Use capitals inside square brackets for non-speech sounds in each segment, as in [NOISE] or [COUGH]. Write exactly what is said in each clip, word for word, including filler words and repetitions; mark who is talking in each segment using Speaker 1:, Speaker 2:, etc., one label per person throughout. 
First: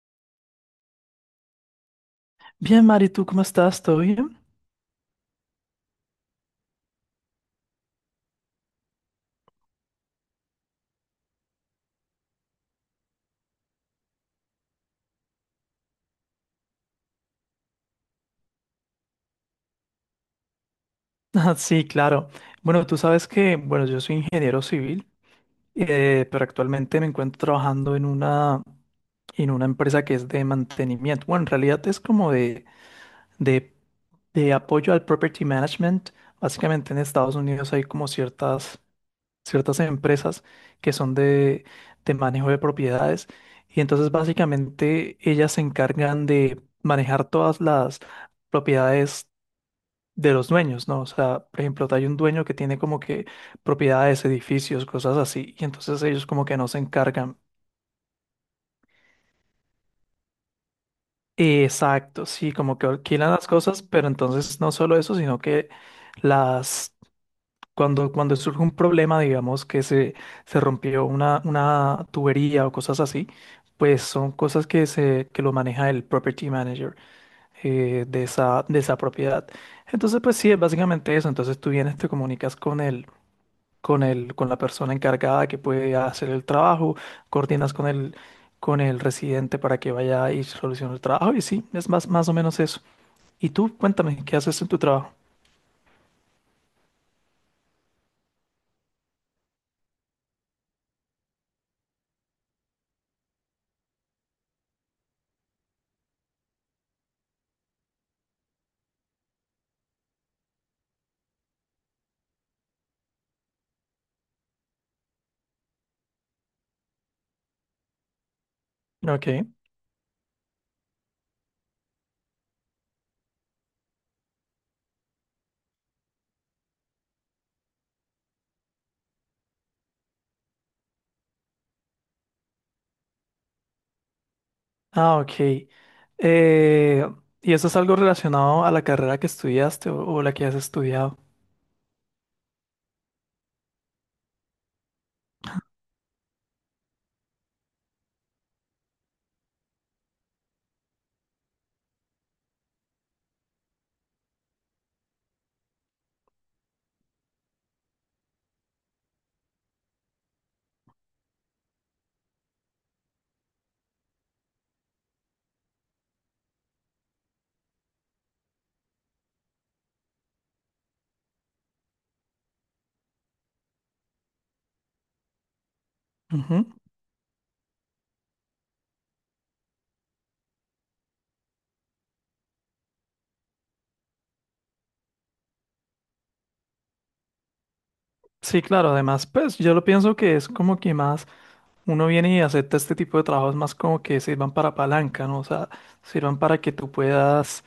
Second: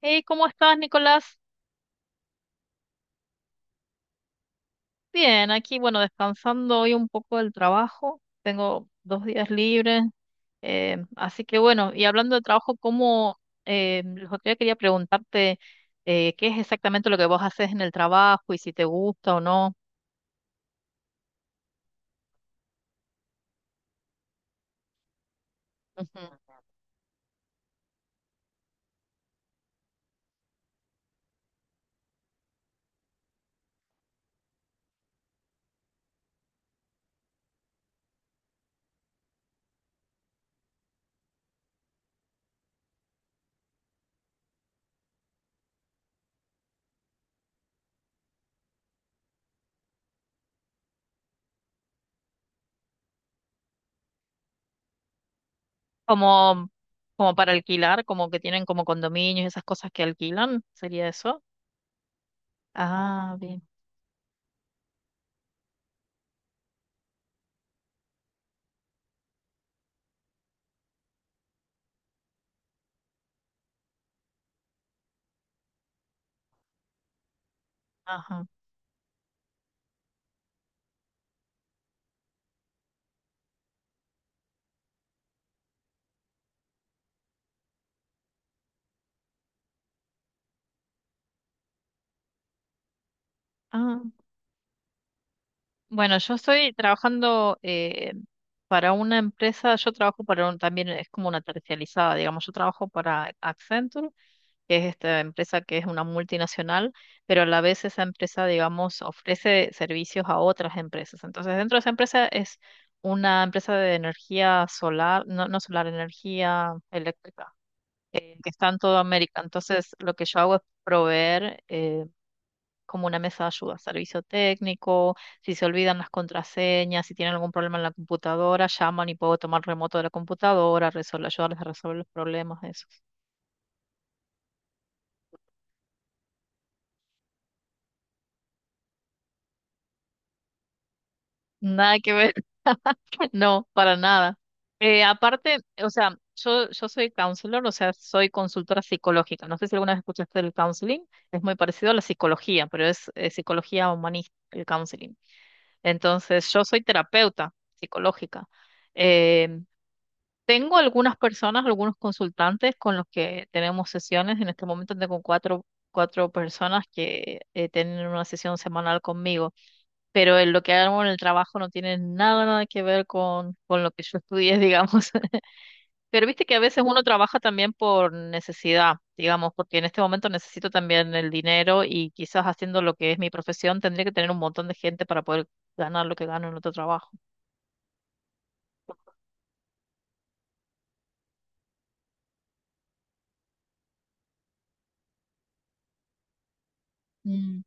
Speaker 1: Hey, ¿cómo estás, Nicolás?
Speaker 2: Bien, Mari, ¿tú cómo estás? ¿Todo bien?
Speaker 1: Bien, aquí, bueno, descansando hoy un poco del trabajo. Tengo dos días libres. Eh, así que bueno, y hablando de trabajo, ¿cómo, eh, lo que quería preguntarte, eh, ¿qué es exactamente lo que vos haces en el trabajo y si te gusta o no?
Speaker 2: [LAUGHS] Ah, sí, claro. Bueno, tú sabes que, bueno, yo soy ingeniero civil, eh,
Speaker 1: Ujú.
Speaker 2: pero actualmente me encuentro trabajando en una, en una empresa que es de mantenimiento. Bueno, en realidad es como de, de, de apoyo al property management. Básicamente en Estados Unidos hay como ciertas, ciertas empresas que son de, de manejo de propiedades, y entonces básicamente ellas se encargan de manejar todas las propiedades de los dueños, ¿no? O sea, por ejemplo, hay un dueño que tiene como que propiedades, edificios, cosas así, y entonces ellos como que no
Speaker 1: Como,
Speaker 2: se
Speaker 1: como
Speaker 2: encargan.
Speaker 1: para alquilar, como que tienen como condominios, esas cosas que alquilan, ¿sería eso?
Speaker 2: Exacto, sí, como que alquilan
Speaker 1: Ah,
Speaker 2: las
Speaker 1: bien.
Speaker 2: cosas, pero entonces no solo eso, sino que las... Cuando, cuando surge un problema, digamos que se, se rompió una, una tubería o cosas así, pues son cosas que, se, que lo maneja el property manager eh, de
Speaker 1: Ajá.
Speaker 2: esa, de esa propiedad. Entonces, pues sí, es básicamente eso. Entonces tú vienes, te comunicas con él, con el, con la persona encargada que puede hacer el trabajo, coordinas con el, con el residente para que vaya y solucione el trabajo. Y sí, es más, más o menos eso. Y tú,
Speaker 1: Ah,
Speaker 2: cuéntame, ¿qué haces en tu trabajo?
Speaker 1: bueno, yo estoy trabajando eh, para una empresa, yo trabajo para un, también es como una terciarizada, digamos, yo trabajo para Accenture, que es esta empresa que es una multinacional, pero a la vez esa empresa, digamos, ofrece servicios a otras empresas. Entonces, dentro de esa empresa es una empresa de energía solar, no, no solar, energía eléctrica, eh, que está en toda
Speaker 2: Ok.
Speaker 1: América. Entonces, lo que yo hago es proveer eh, como una mesa de ayuda, servicio técnico, si se olvidan las contraseñas, si tienen algún problema en la computadora, llaman y puedo tomar remoto de la computadora, resolver, ayudarles a resolver los problemas, eso.
Speaker 2: Ah, ok. Eh, ¿y eso es algo relacionado a la carrera que estudiaste o, o la que has estudiado?
Speaker 1: Nada que ver, [LAUGHS] no, para nada. Eh, aparte, o sea, yo, yo soy counselor, o sea, soy consultora psicológica. No sé si alguna vez escuchaste el counseling, es muy parecido a la psicología, pero es eh, psicología humanista, el counseling. Entonces, yo soy terapeuta psicológica. Em, Tengo algunas personas, algunos consultantes con los que tenemos sesiones. En este momento tengo cuatro, cuatro personas que eh, tienen una sesión semanal conmigo, pero en lo que hago en el trabajo no tiene nada, nada que ver con, con lo que yo estudié, [LAUGHS] digamos. Pero viste que a
Speaker 2: Ujú.
Speaker 1: veces uno trabaja también por necesidad, digamos, porque en este momento necesito también el dinero y quizás haciendo lo que es mi profesión tendría que tener un montón de gente para poder ganar lo que gano en otro trabajo.
Speaker 2: Sí, claro, además, pues yo lo pienso que es como que más uno viene y acepta este tipo de trabajos más como que sirvan para palanca, ¿no? O sea, sirvan para que tú puedas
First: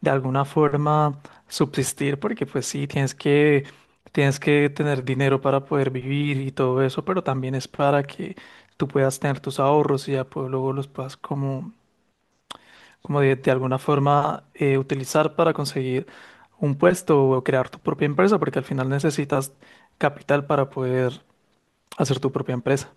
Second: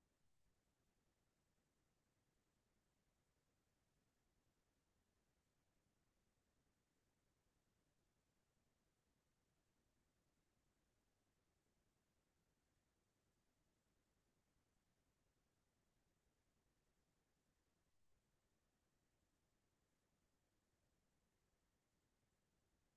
Speaker 2: de alguna forma subsistir, porque pues sí, tienes que, tienes que tener dinero para poder vivir y todo eso, pero también es para que tú puedas tener tus ahorros y ya pues, luego los puedas como, como de, de alguna forma eh, utilizar para conseguir un puesto o crear tu propia empresa, porque al final necesitas capital para poder hacer tu propia empresa.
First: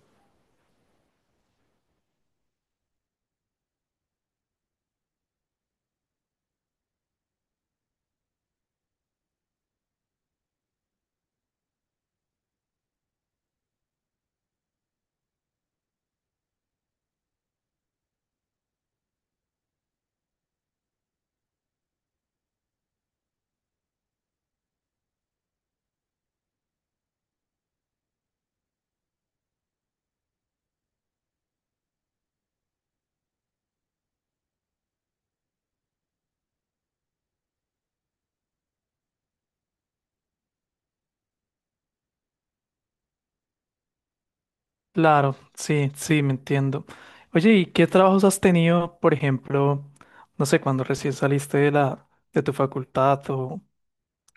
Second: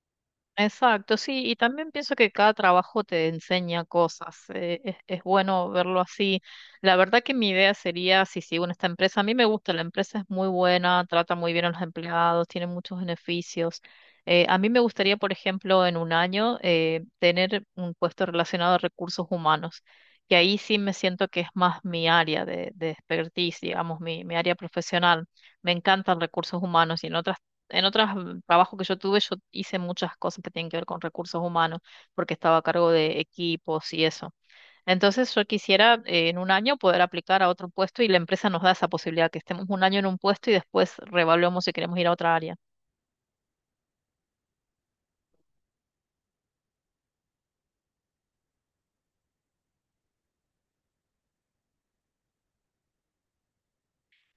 Speaker 1: Exacto, sí, y también pienso que cada trabajo te enseña cosas, eh, es, es bueno verlo así. La verdad que mi idea sería, si sigo en esta empresa, a mí me gusta, la empresa es muy buena, trata muy bien a los empleados, tiene muchos beneficios. Eh, a mí me gustaría, por ejemplo, en un año eh, tener un puesto relacionado a recursos humanos, que ahí sí me siento que es más mi área de, de expertise, digamos, mi, mi área profesional. Me encantan recursos humanos y en otras en otros mm, trabajos que yo tuve, yo hice muchas cosas que tienen que ver con recursos humanos, porque estaba a cargo de equipos y eso. Entonces yo quisiera eh, en un año poder aplicar a otro puesto y la empresa nos da esa posibilidad, que estemos un año en un puesto y después reevaluamos si queremos ir a otra área.
Speaker 2: Claro, sí, sí, me entiendo. Oye, ¿y qué trabajos has tenido, por ejemplo, no sé, cuando recién saliste de la, de tu facultad o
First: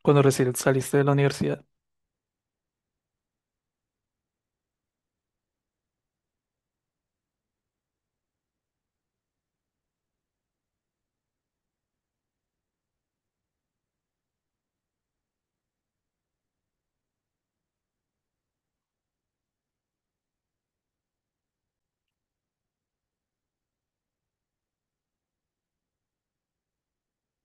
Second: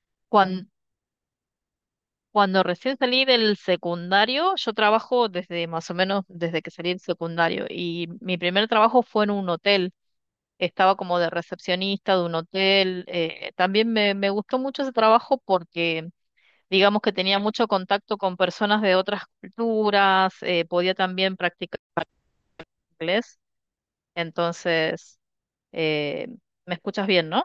Speaker 2: cuando recién
Speaker 1: Cuando,
Speaker 2: saliste de la universidad?
Speaker 1: cuando recién salí del secundario, yo trabajo desde más o menos desde que salí del secundario y mi primer trabajo fue en un hotel, estaba como de recepcionista de un hotel. Eh, también me, me gustó mucho ese trabajo porque digamos que tenía mucho contacto con personas de otras culturas, eh, podía también practicar inglés, entonces, eh, ¿me escuchas bien, no?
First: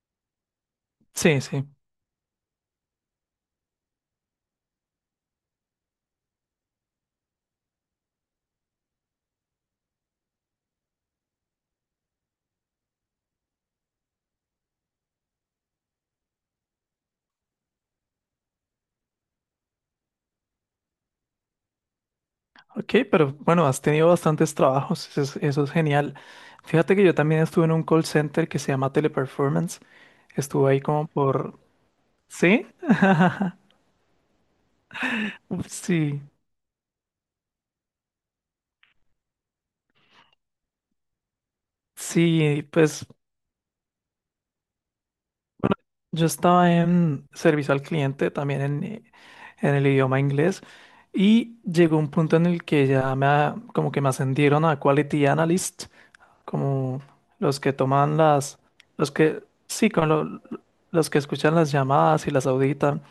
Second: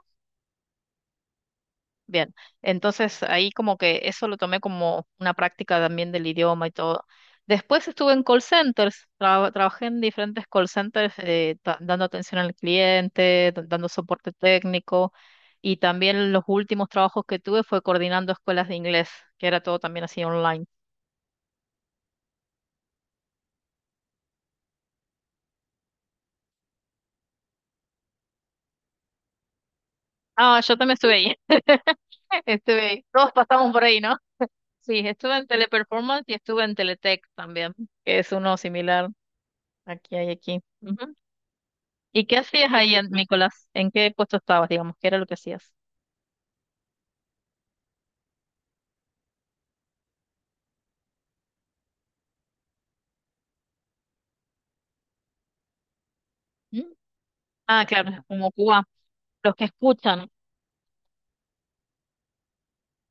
Speaker 2: Sí, sí.
Speaker 1: Bien, entonces ahí como que eso lo tomé como una práctica también del idioma y todo. Después estuve en call centers, tra- trabajé en diferentes call centers eh, ta- dando atención al cliente, da- dando soporte técnico y también los últimos trabajos que tuve fue coordinando escuelas de inglés, que era todo también así online.
Speaker 2: Ok, pero bueno, has tenido bastantes trabajos, eso es, eso es genial. Fíjate que yo también estuve en un call center que se llama Teleperformance.
Speaker 1: Ah,
Speaker 2: Estuve
Speaker 1: yo
Speaker 2: ahí
Speaker 1: también
Speaker 2: como
Speaker 1: estuve ahí.
Speaker 2: por... ¿Sí?
Speaker 1: Estuve, todos pasamos por ahí, ¿no? Sí, estuve en
Speaker 2: Uf, sí,
Speaker 1: Teleperformance y estuve en Teletech también, que es uno similar aquí hay aquí. Ujú. ¿Y qué
Speaker 2: sí,
Speaker 1: hacías ahí,
Speaker 2: pues
Speaker 1: en- Nicolás? ¿En qué puesto estabas, digamos? ¿Qué era lo que hacías?
Speaker 2: yo estaba en servicio al cliente, también en, eh, en el idioma inglés, y llegó un punto en el que ya me, a- como que me ascendieron a Quality Analyst,
Speaker 1: ¿Mm?
Speaker 2: como los que
Speaker 1: Ah,
Speaker 2: toman
Speaker 1: claro, como
Speaker 2: las,
Speaker 1: Cuba,
Speaker 2: los que,
Speaker 1: los que
Speaker 2: sí, con
Speaker 1: escuchan,
Speaker 2: lo- los que escuchan las llamadas y las auditan,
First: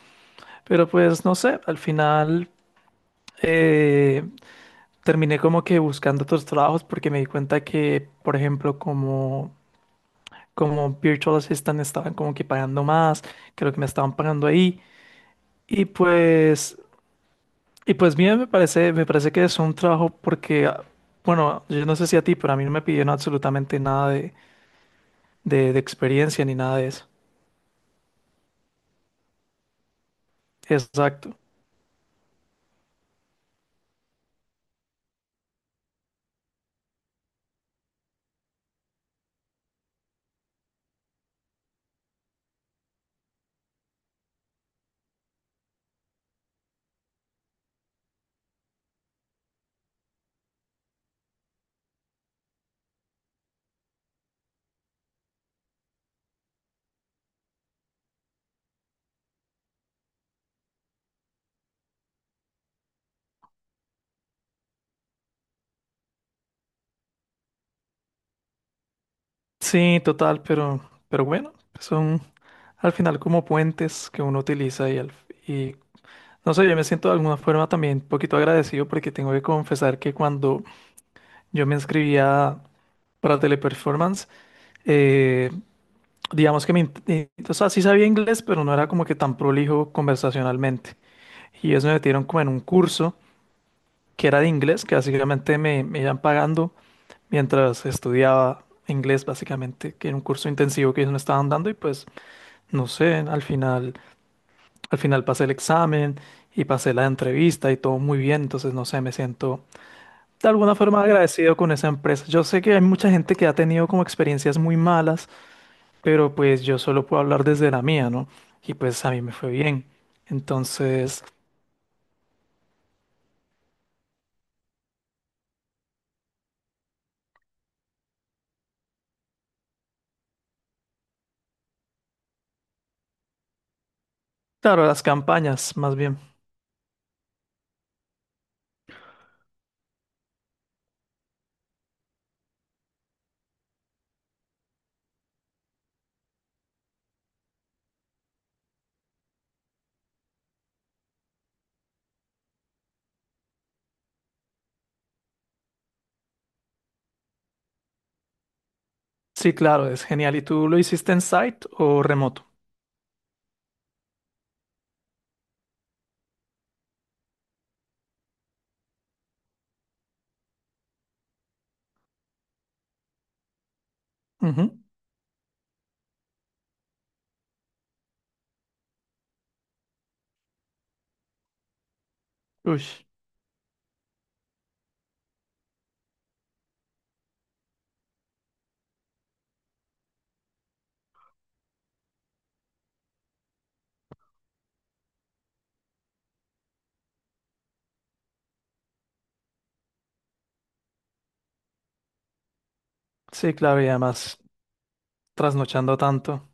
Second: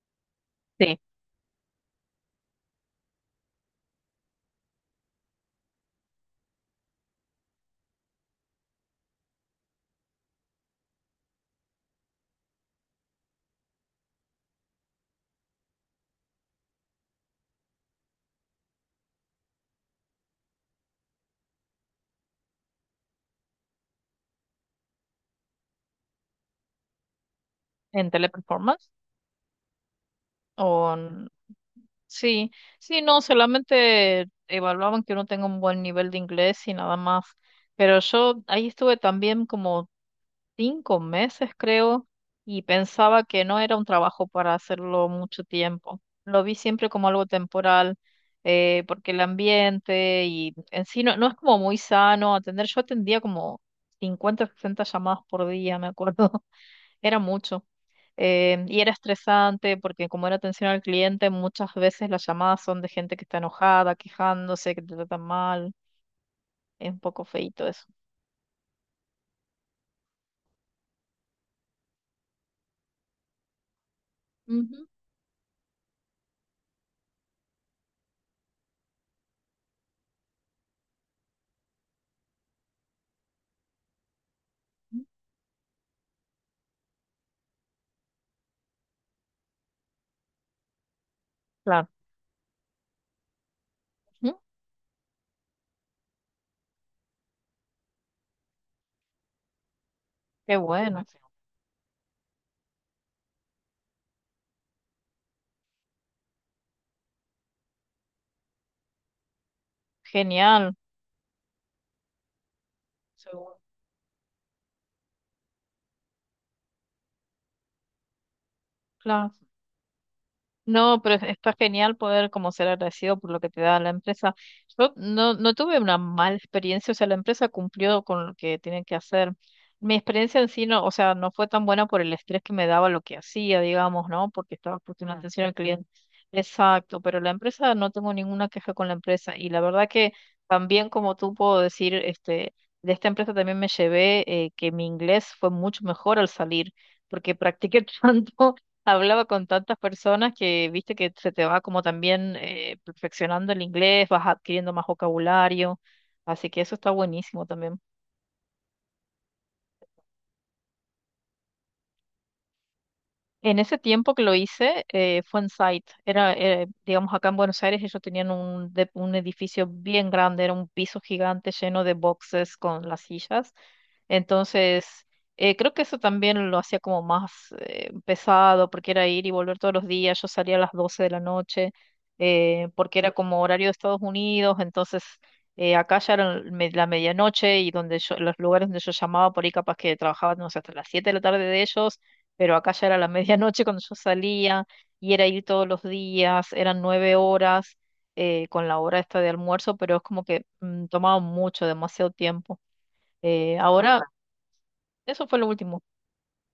Speaker 2: pero
Speaker 1: sí,
Speaker 2: pues no sé, al final eh, terminé como que buscando otros trabajos porque me di cuenta que, por ejemplo, como, como Virtual Assistant estaban como que pagando más que lo que me estaban pagando ahí. Y pues, y pues bien, me parece, me parece que es un trabajo porque, ah, bueno, yo no sé si a ti, pero a mí no me pidieron absolutamente nada de, de, de experiencia ni nada de eso.
Speaker 1: en Teleperformance o en-
Speaker 2: Exacto.
Speaker 1: sí, sí, no, solamente evaluaban que uno tenga un buen nivel de inglés y nada más. Pero yo ahí estuve también como cinco meses, creo, y pensaba que no era un trabajo para hacerlo mucho tiempo. Lo vi siempre como algo temporal, eh, porque el ambiente y en sí no, no es como muy sano atender. Yo atendía como cincuenta sesenta llamadas por día, me acuerdo, [LAUGHS] era mucho. Eh, y era estresante porque como era atención al cliente, muchas veces las llamadas son de gente que está enojada, quejándose, que te tratan mal. Es un poco feito eso.
Speaker 2: Sí, total, pero, pero bueno, son al final como puentes que uno
Speaker 1: Ujú.
Speaker 2: utiliza y, al- y no sé, yo me siento de alguna forma también un poquito agradecido porque tengo que confesar que cuando yo me inscribía para Teleperformance, eh, digamos que me, int- eh, o sea, sí sabía inglés, pero no era como que tan prolijo conversacionalmente. Y eso
Speaker 1: Claro.
Speaker 2: me metieron como en un curso que
Speaker 1: Ujú.
Speaker 2: era de inglés, que básicamente me, me iban pagando mientras estudiaba inglés, básicamente, que era un curso
Speaker 1: Qué
Speaker 2: intensivo que
Speaker 1: bueno,
Speaker 2: ellos me estaban dando y pues, no sé, al final, al final pasé el examen y pasé la entrevista y todo muy bien, entonces, no sé, me siento de alguna
Speaker 1: genial.
Speaker 2: forma agradecido con esa empresa. Yo sé que hay mucha gente que ha
Speaker 1: Seguro.
Speaker 2: tenido como experiencias muy malas, pero pues yo solo puedo hablar desde la mía, ¿no? Y pues a mí
Speaker 1: Claro.
Speaker 2: me fue bien.
Speaker 1: No, pero
Speaker 2: Entonces,
Speaker 1: está genial poder como ser agradecido por lo que te da la empresa. Yo no, no tuve una mala experiencia, o sea, la empresa cumplió con lo que tiene que hacer. Mi experiencia en sí no, o sea, no fue tan buena por el estrés que me daba lo que hacía, digamos, ¿no? Porque estaba
Speaker 2: claro, las
Speaker 1: puesto una Mm, atención al
Speaker 2: campañas,
Speaker 1: cliente.
Speaker 2: más bien.
Speaker 1: Exacto, pero la empresa, no tengo ninguna queja con la empresa. Y la verdad que también como tú puedo decir, este, de esta empresa también me llevé eh, que mi inglés fue mucho mejor al salir porque practiqué [LAUGHS] tanto, hablaba con tantas personas que viste que se te va como también eh, perfeccionando el inglés, vas adquiriendo más vocabulario, así que eso está buenísimo también.
Speaker 2: Sí, claro, es genial. ¿Y tú lo hiciste en site o remoto?
Speaker 1: En ese tiempo que lo hice, eh, fue en site. Era, eh, digamos, acá en Buenos Aires ellos tenían un, de- un edificio bien grande, era un piso gigante lleno de boxes con las sillas.
Speaker 2: Ujú.
Speaker 1: Entonces, eh, creo que eso también lo hacía como más eh, pesado, porque era ir y volver todos los días. Yo salía a las doce de la noche, eh,
Speaker 2: Uy,
Speaker 1: porque era como horario de Estados Unidos. Entonces, eh, acá ya era el me- la medianoche y donde yo, los lugares donde yo llamaba por ahí, capaz que trabajaban no sé, hasta las siete de la tarde de ellos, pero acá ya era la [LAUGHS] medianoche cuando yo salía y era ir todos los días, eran nueve horas eh, con la hora esta de almuerzo, pero es como que mm, tomaba mucho, demasiado tiempo.
Speaker 2: sí,
Speaker 1: Eh,
Speaker 2: claro, y
Speaker 1: ahora,
Speaker 2: además
Speaker 1: eso fue lo último.
Speaker 2: trasnochando tanto.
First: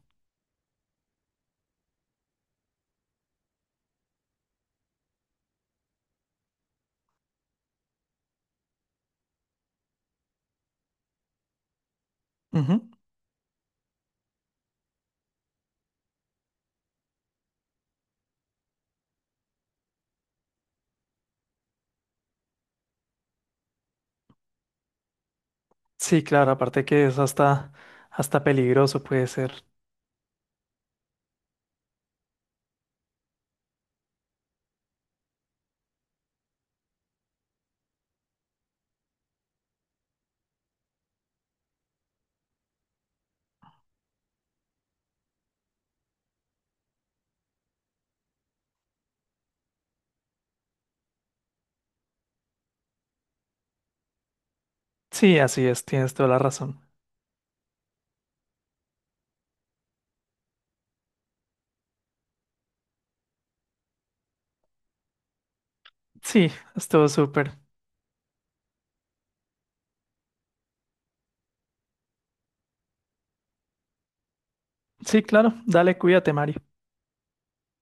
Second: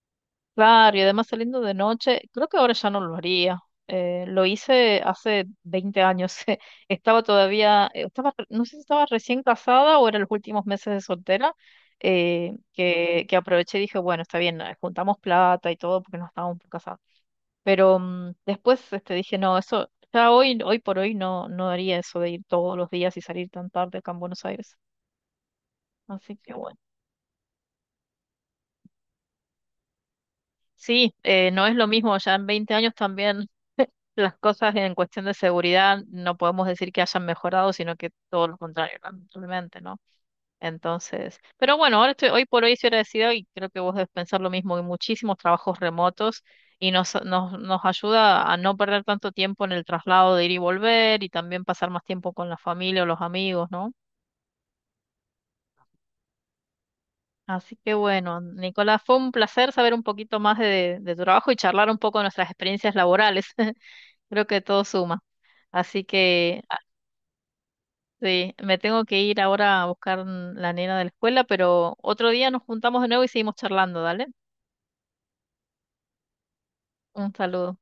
Speaker 1: Claro, y además saliendo de noche, creo que ahora ya no lo haría. Eh, lo hice hace veinte años. [LAUGHS] Estaba todavía, eh, estaba, re- no sé si estaba recién casada o eran los últimos meses de soltera, eh,
Speaker 2: Ujú.
Speaker 1: que, que aproveché y dije, bueno, está bien, eh, juntamos plata y todo porque no estábamos casados, pero mm, después este, dije, no, eso, ya hoy, hoy por hoy no, no haría eso de ir todos los días y salir tan tarde acá en Buenos Aires.
Speaker 2: Sí,
Speaker 1: Así
Speaker 2: claro,
Speaker 1: que bueno.
Speaker 2: aparte que es hasta, hasta peligroso puede ser.
Speaker 1: Sí, eh, no es lo mismo, ya en veinte años también las cosas en cuestión de seguridad no podemos decir que hayan mejorado, sino que todo lo contrario, lamentablemente, ¿no? Entonces, pero bueno, ahora estoy, hoy por hoy estoy agradecida y creo que vos debes pensar lo mismo. Hay muchísimos trabajos remotos y nos, nos, nos ayuda a no perder tanto tiempo en el traslado de ir y volver y también pasar más tiempo con la familia o los amigos, ¿no?
Speaker 2: Sí, así es, tienes toda la razón.
Speaker 1: Así que bueno, Nicolás, fue un placer saber un poquito más de, de tu trabajo y charlar un poco de nuestras experiencias laborales. [LAUGHS] Creo que todo suma. Así
Speaker 2: Sí,
Speaker 1: que ah,
Speaker 2: estuvo súper.
Speaker 1: sí, me tengo que ir ahora a buscar mm, la nena de la escuela, pero otro día nos juntamos de nuevo y seguimos charlando, ¿dale?
Speaker 2: Sí, claro, dale, cuídate, Mari.
Speaker 1: Un saludo.